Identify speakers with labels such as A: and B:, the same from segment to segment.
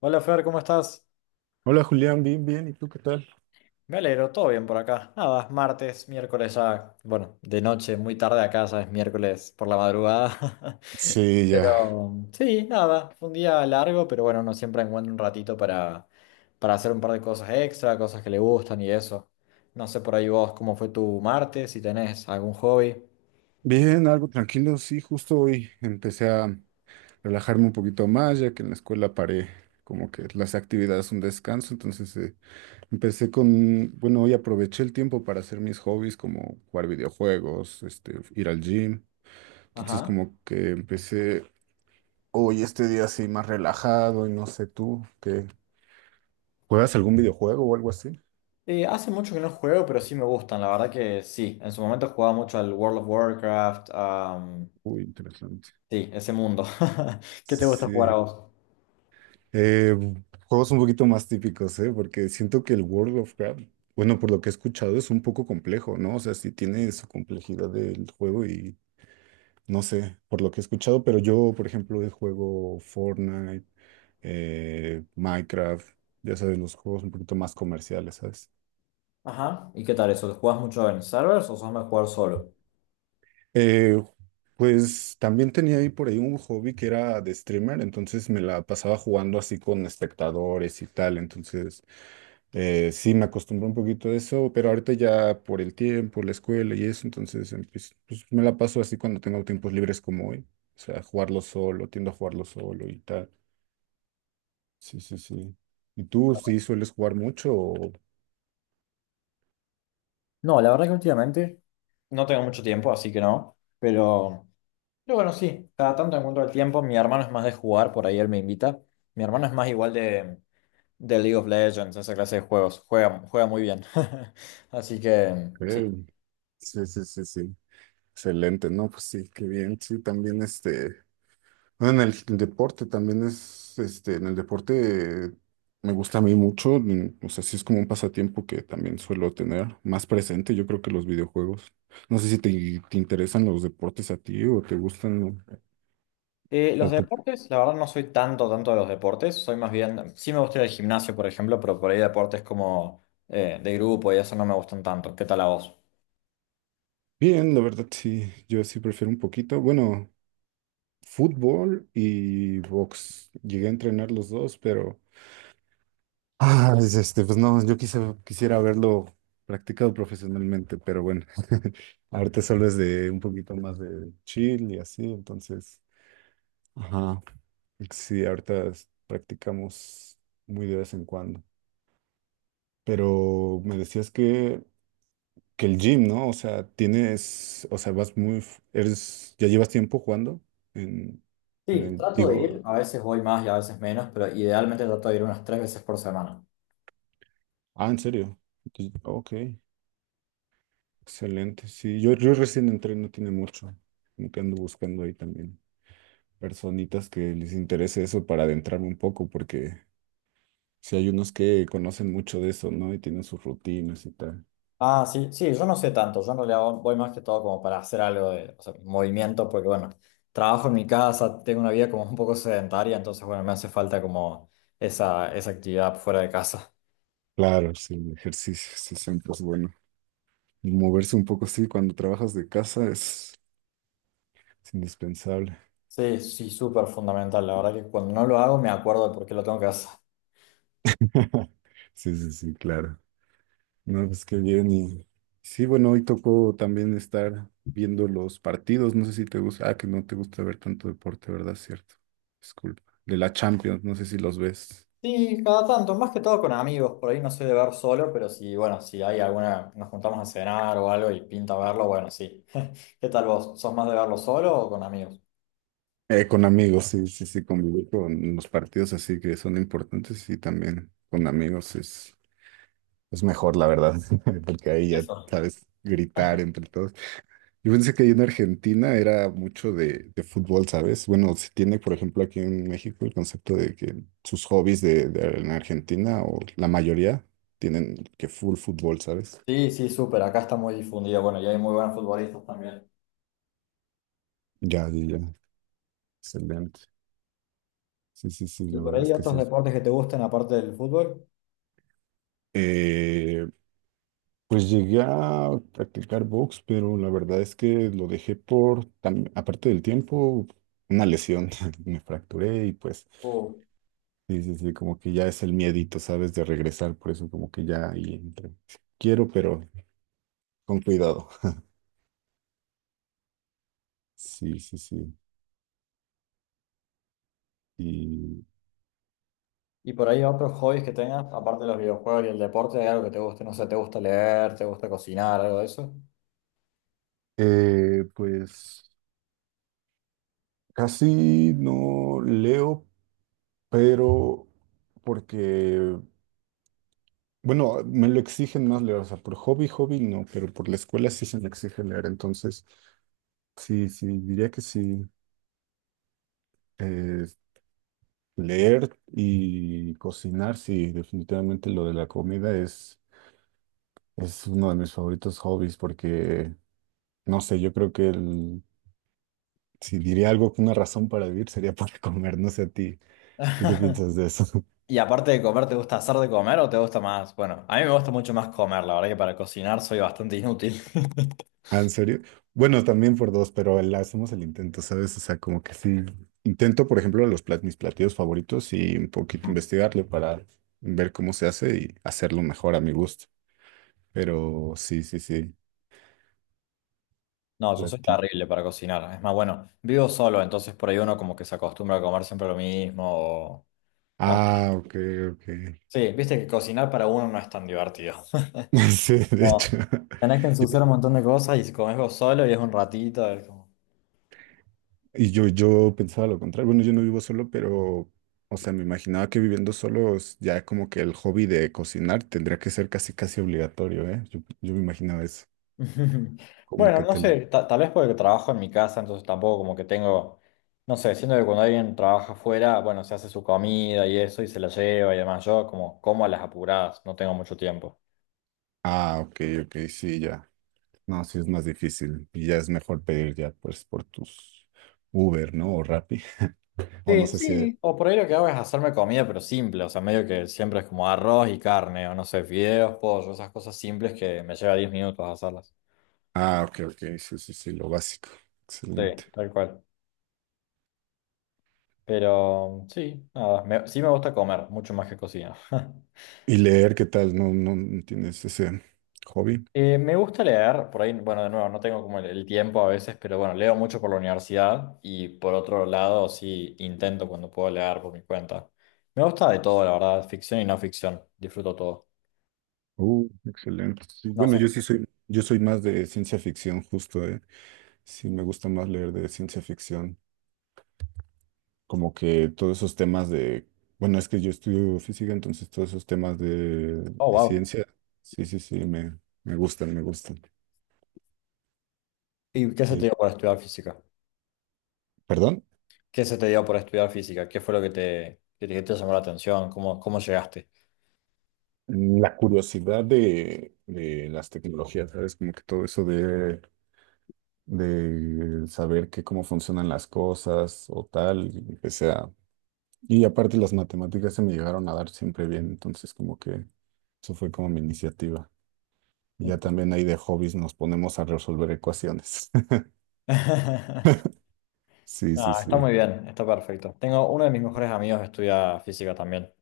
A: Hola Fer, ¿cómo estás?
B: Hola Julián, bien, bien, ¿y tú qué tal?
A: Me alegro, todo bien por acá. Nada, es martes, miércoles ya, bueno, de noche, muy tarde acá, ya es miércoles por la madrugada.
B: Sí, ya.
A: Pero sí, nada, fue un día largo, pero bueno, uno siempre encuentra un ratito para hacer un par de cosas extra, cosas que le gustan y eso. No sé por ahí vos cómo fue tu martes, si tenés algún hobby.
B: Bien, algo tranquilo, sí, justo hoy empecé a relajarme un poquito más, ya que en la escuela paré como que las actividades son descanso, entonces empecé con, bueno, hoy aproveché el tiempo para hacer mis hobbies como jugar videojuegos, este, ir al gym, entonces
A: Ajá.
B: como que empecé hoy este día así más relajado y no sé tú, ¿qué? ¿Juegas algún videojuego o algo así?
A: Hace mucho que no juego, pero sí me gustan, la verdad que sí. En su momento jugaba mucho al World of Warcraft,
B: Uy, interesante.
A: sí, ese mundo. ¿Qué te gusta jugar a
B: Sí.
A: vos?
B: Eh, juegos un poquito más típicos, ¿eh? Porque siento que el World of Warcraft, bueno, por lo que he escuchado, es un poco complejo, ¿no? O sea, sí tiene su complejidad del juego y no sé, por lo que he escuchado, pero yo, por ejemplo, juego Fortnite, Minecraft, ya sabes, los juegos un poquito más comerciales, ¿sabes?
A: Ajá. ¿Y qué tal eso? ¿Te ¿Juegas mucho en servers o sos más jugar solo?
B: Eh, pues también tenía ahí por ahí un hobby que era de streamer, entonces me la pasaba jugando así con espectadores y tal, entonces... sí, me acostumbré un poquito a eso, pero ahorita ya por el tiempo, la escuela y eso, entonces pues, pues, me la paso así cuando tengo tiempos libres como hoy. O sea, jugarlo solo, tiendo a jugarlo solo y tal. Sí, sí, sí. ¿Y tú sí sueles jugar mucho? ¿O
A: No, la verdad que últimamente no tengo mucho tiempo, así que no. Pero bueno, sí, cada tanto encuentro el tiempo. Mi hermano es más de jugar, por ahí él me invita. Mi hermano es más igual de League of Legends, esa clase de juegos. Juega muy bien. Así que,
B: qué?
A: sí.
B: Sí, sí, sí, sí. Excelente, ¿no? Pues sí, qué bien. Sí, también este. Bueno, en el deporte también es, este, en el deporte me gusta a mí mucho, mm, o sea, sí es como un pasatiempo que también suelo tener más presente, yo creo que los videojuegos. No sé si te, te interesan los deportes a ti o te gustan
A: Los
B: o tú.
A: deportes, la verdad no soy tanto de los deportes. Soy más bien, sí me gusta ir al gimnasio, por ejemplo, pero por ahí deportes como de grupo y eso no me gustan tanto. ¿Qué tal a vos?
B: Bien, la verdad sí, yo sí prefiero un poquito, bueno, fútbol y box. Llegué a entrenar los dos, pero ah, pues, este, pues no, yo quisiera haberlo practicado profesionalmente, pero bueno, ahorita solo es de un poquito más de chill y así, entonces, ajá, sí, practicamos muy de vez en cuando. Pero me decías que el gym, ¿no? O sea, tienes, o sea, vas muy, eres, ya llevas tiempo jugando en, en
A: Sí,
B: el,
A: trato de ir,
B: digo,
A: a veces voy más y a veces menos, pero idealmente trato de ir unas 3 veces por semana.
B: ah, ¿en serio? Entonces, ok. Excelente, sí. Yo recién entré, no tiene mucho. Como que ando buscando ahí también personitas que les interese eso para adentrarme un poco, porque si hay unos que conocen mucho de eso, ¿no? Y tienen sus rutinas y tal.
A: Ah, sí, sí, yo no sé tanto, yo no le hago, voy más que todo como para hacer algo de, o sea, movimiento, porque bueno, trabajo en mi casa, tengo una vida como un poco sedentaria, entonces bueno, me hace falta como esa actividad fuera de casa.
B: Claro, sí, el ejercicio, sí, siempre es bueno. Moverse un poco, sí, cuando trabajas de casa es indispensable.
A: Sí, sí, súper fundamental, la verdad que cuando no lo hago me acuerdo de por qué lo tengo que hacer.
B: Sí, sí, sí, claro. No, pues qué bien. Y sí, bueno, hoy tocó también estar viendo los partidos. No sé si te gusta. Ah, que no te gusta ver tanto deporte, ¿verdad? Cierto. Disculpa. De la Champions, no sé si los ves.
A: Sí, cada tanto, más que todo con amigos, por ahí no soy de ver solo, pero si, bueno, si hay alguna, nos juntamos a cenar o algo y pinta verlo, bueno, sí. ¿Qué tal vos? ¿Sos más de verlo solo o con amigos?
B: Con amigos, sí, sí, sí, convivir con los partidos así que son importantes y también con amigos es mejor, la verdad, porque ahí ya
A: Eso.
B: sabes gritar entre todos. Yo pensé que ahí en Argentina era mucho de fútbol, ¿sabes? Bueno, se tiene, por ejemplo, aquí en México el concepto de que sus hobbies en Argentina, o la mayoría, tienen que full fútbol, ¿sabes?
A: Sí, sí, súper, acá está muy difundido, bueno, y hay muy buenos futbolistas también.
B: Ya, ya, ya. Excelente. Sí, sí, sí,
A: ¿Y
B: la
A: por
B: verdad
A: ahí
B: es que
A: otros
B: sí.
A: deportes que te gusten aparte del fútbol?
B: Eh, pues llegué a practicar box, pero la verdad es que lo dejé por, aparte del tiempo, una lesión. Me fracturé y pues.
A: Uh,
B: Sí, sí, sí, como que ya es el miedito, ¿sabes? De regresar, por eso como que ya ahí entra. Quiero, pero con cuidado. Sí, sí, sí. Y
A: ¿Y por ahí otros hobbies que tengas, aparte de los videojuegos y el deporte, hay algo que te guste? No sé, ¿te gusta leer? ¿Te gusta cocinar? ¿Algo de eso?
B: pues casi no leo, pero porque, bueno, me lo exigen más leer, o sea, por hobby, hobby no, pero por la escuela sí se me exige leer, entonces sí, sí, diría que sí. Eh, leer y cocinar, sí, definitivamente lo de la comida es... Es uno de mis favoritos hobbies porque, no sé, yo creo que el, si diría algo, una razón para vivir sería para comer, no sé a ti. ¿Tú qué piensas de eso?
A: Y aparte de comer, ¿te gusta hacer de comer o te gusta más? Bueno, a mí me gusta mucho más comer, la verdad que para cocinar soy bastante inútil.
B: Ah, ¿en serio? Bueno, también por dos, pero le hacemos el intento, ¿sabes? O sea, como que sí. Intento, por ejemplo, mis platillos favoritos y un poquito investigarle para ver cómo se hace y hacerlo mejor a mi gusto. Pero sí, sí, sí.
A: No, yo soy
B: Platí.
A: terrible para cocinar. Es más, bueno, vivo solo, entonces por ahí uno como que se acostumbra a comer siempre lo mismo. O, o no.
B: Ah, ok, ok.
A: Sí, viste que cocinar para uno no es tan divertido.
B: Sí, de hecho.
A: Como, tenés que ensuciar un montón de cosas y si comés vos solo y es un ratito. Es como-
B: Y yo pensaba lo contrario. Bueno, yo no vivo solo, pero, o sea, me imaginaba que viviendo solo es ya como que el hobby de cocinar tendría que ser casi, casi obligatorio, ¿eh? Yo me imaginaba eso, como
A: Bueno,
B: que
A: no
B: te
A: sé,
B: lo...
A: tal vez porque trabajo en mi casa, entonces tampoco como que tengo, no sé, siento que cuando alguien trabaja afuera, bueno, se hace su comida y eso y se la lleva y demás. Yo como como a las apuradas, no tengo mucho tiempo.
B: Ah, ok, ok, sí, ya. No, sí es más difícil y ya es mejor pedir ya, pues, por tus Uber, ¿no? O Rappi, o no
A: Sí,
B: sé si...
A: sí. O por ahí lo que hago es hacerme comida, pero simple, o sea, medio que siempre es como arroz y carne, o no sé, fideos, pollo, esas cosas simples que me lleva 10 minutos hacerlas.
B: Ah, ok, ok, sí, sí, sí, lo básico.
A: Sí,
B: Excelente.
A: tal cual. Pero sí, nada, sí me gusta comer, mucho más que cocinar.
B: ¿Y leer qué tal? ¿No tienes ese hobby?
A: Me gusta leer, por ahí, bueno, de nuevo, no tengo como el tiempo a veces, pero bueno, leo mucho por la universidad y por otro lado, sí, intento cuando puedo leer por mi cuenta. Me gusta de todo, la verdad, ficción y no ficción, disfruto todo.
B: Excelente. Sí,
A: No
B: bueno,
A: sé qué.
B: yo soy más de ciencia ficción, justo, ¿eh? Sí, me gusta más leer de ciencia ficción. Como que todos esos temas de, bueno, es que yo estudio física, entonces todos esos temas
A: Oh,
B: de
A: wow.
B: ciencia, sí, sí, sí, me gustan, me gustan.
A: ¿Y qué se te
B: Y-
A: dio por estudiar física?
B: perdón,
A: ¿Qué se te dio por estudiar física? ¿Qué fue lo que te llamó la atención? ¿Cómo llegaste?
B: mm, la curiosidad de las tecnologías, ¿sabes? Como que todo eso de saber que cómo funcionan las cosas o tal, y empecé a y aparte las matemáticas se me llegaron a dar siempre bien, entonces como que eso fue como mi iniciativa. Y ya también ahí de hobbies nos ponemos a resolver ecuaciones. Sí, sí,
A: No, está
B: sí.
A: muy bien, está perfecto. Tengo uno de mis mejores amigos que estudia física también.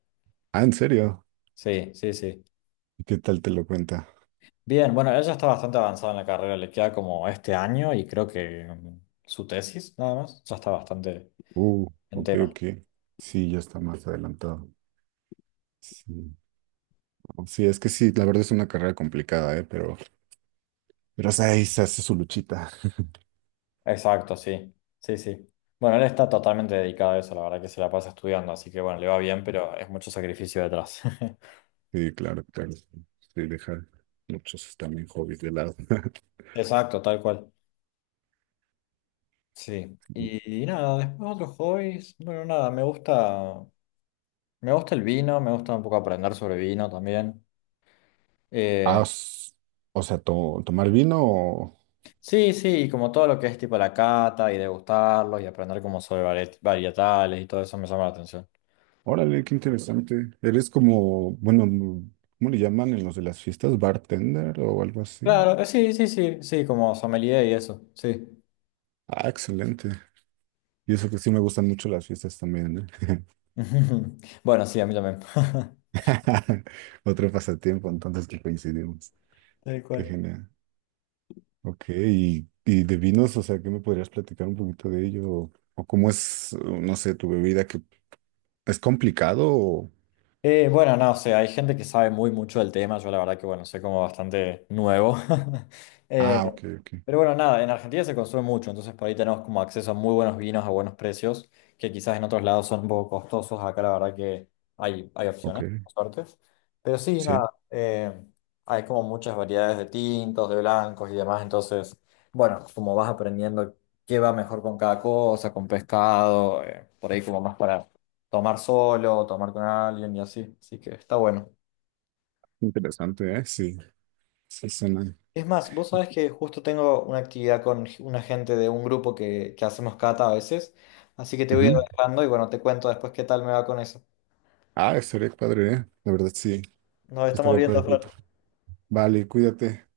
B: Ah, ¿en serio?
A: Sí, sí, sí.
B: ¿Y qué tal te lo cuenta?
A: Bien, bueno, ella está bastante avanzada en la carrera, le queda como este año y creo que su tesis nada más, ya está bastante
B: Uh,
A: en
B: ok,
A: tema.
B: ok. Sí, ya está más adelantado. Sí. No, sí, es que sí, la verdad es una carrera complicada, ¿eh? Pero o sea, ahí se hace su luchita.
A: Exacto, sí, sí, sí. Bueno, él está totalmente dedicado a eso, la verdad que se la pasa estudiando, así que bueno, le va bien, pero es mucho sacrificio detrás.
B: Sí, claro, claro. Sí, sí, deja muchos también hobbies de lado.
A: Exacto, tal cual. Sí. Y nada, después otros hobbies, bueno, nada, me gusta el vino, me gusta un poco aprender sobre vino también.
B: Ah,
A: Eh,
B: o sea, tomar vino
A: Sí, sí, y como todo lo que es tipo la cata y degustarlos y aprender como sobre varietales y todo eso me llama la atención.
B: órale, qué interesante. Eres como, bueno, no, ¿cómo le llaman en los de las fiestas? ¿Bartender o algo así?
A: Claro, sí, sí, sí, sí, como sommelier y eso, sí.
B: Ah, excelente. Y eso que sí me gustan mucho las fiestas también, ¿eh?
A: Bueno, sí, a mí también.
B: Otro pasatiempo, entonces que coincidimos.
A: Tal
B: Qué
A: cual.
B: genial. Ok, y de vinos, o sea, ¿qué me podrías platicar un poquito de ello? O cómo es, o no sé, tu bebida? ¿Que es complicado? O
A: Bueno, no, o sea, hay gente que sabe muy mucho del tema, yo la verdad que bueno, soy como bastante nuevo. Eh,
B: ah, ok, ok,
A: pero bueno, nada, en Argentina se consume mucho, entonces por ahí tenemos como acceso a muy buenos vinos a buenos precios, que quizás en otros lados son un poco costosos, acá la verdad que hay
B: ok.
A: opciones, por suerte. Pero sí,
B: Sí,
A: nada, hay como muchas variedades de tintos, de blancos y demás, entonces, bueno, como vas aprendiendo qué va mejor con cada cosa, con pescado, por ahí como más para tomar solo, tomar con alguien y así, así que está bueno.
B: interesante, ¿eh? Sí, sí suena.
A: Es más, vos sabés que justo tengo una actividad con una gente de un grupo que hacemos cata a veces, así que te voy a ir
B: Ujú.
A: dejando y bueno, te cuento después qué tal me va con eso.
B: Ah, estaría padre, ¿eh? La verdad, sí.
A: Nos estamos
B: Estaría padre
A: viendo,
B: el plato.
A: Fer.
B: Vale, cuídate.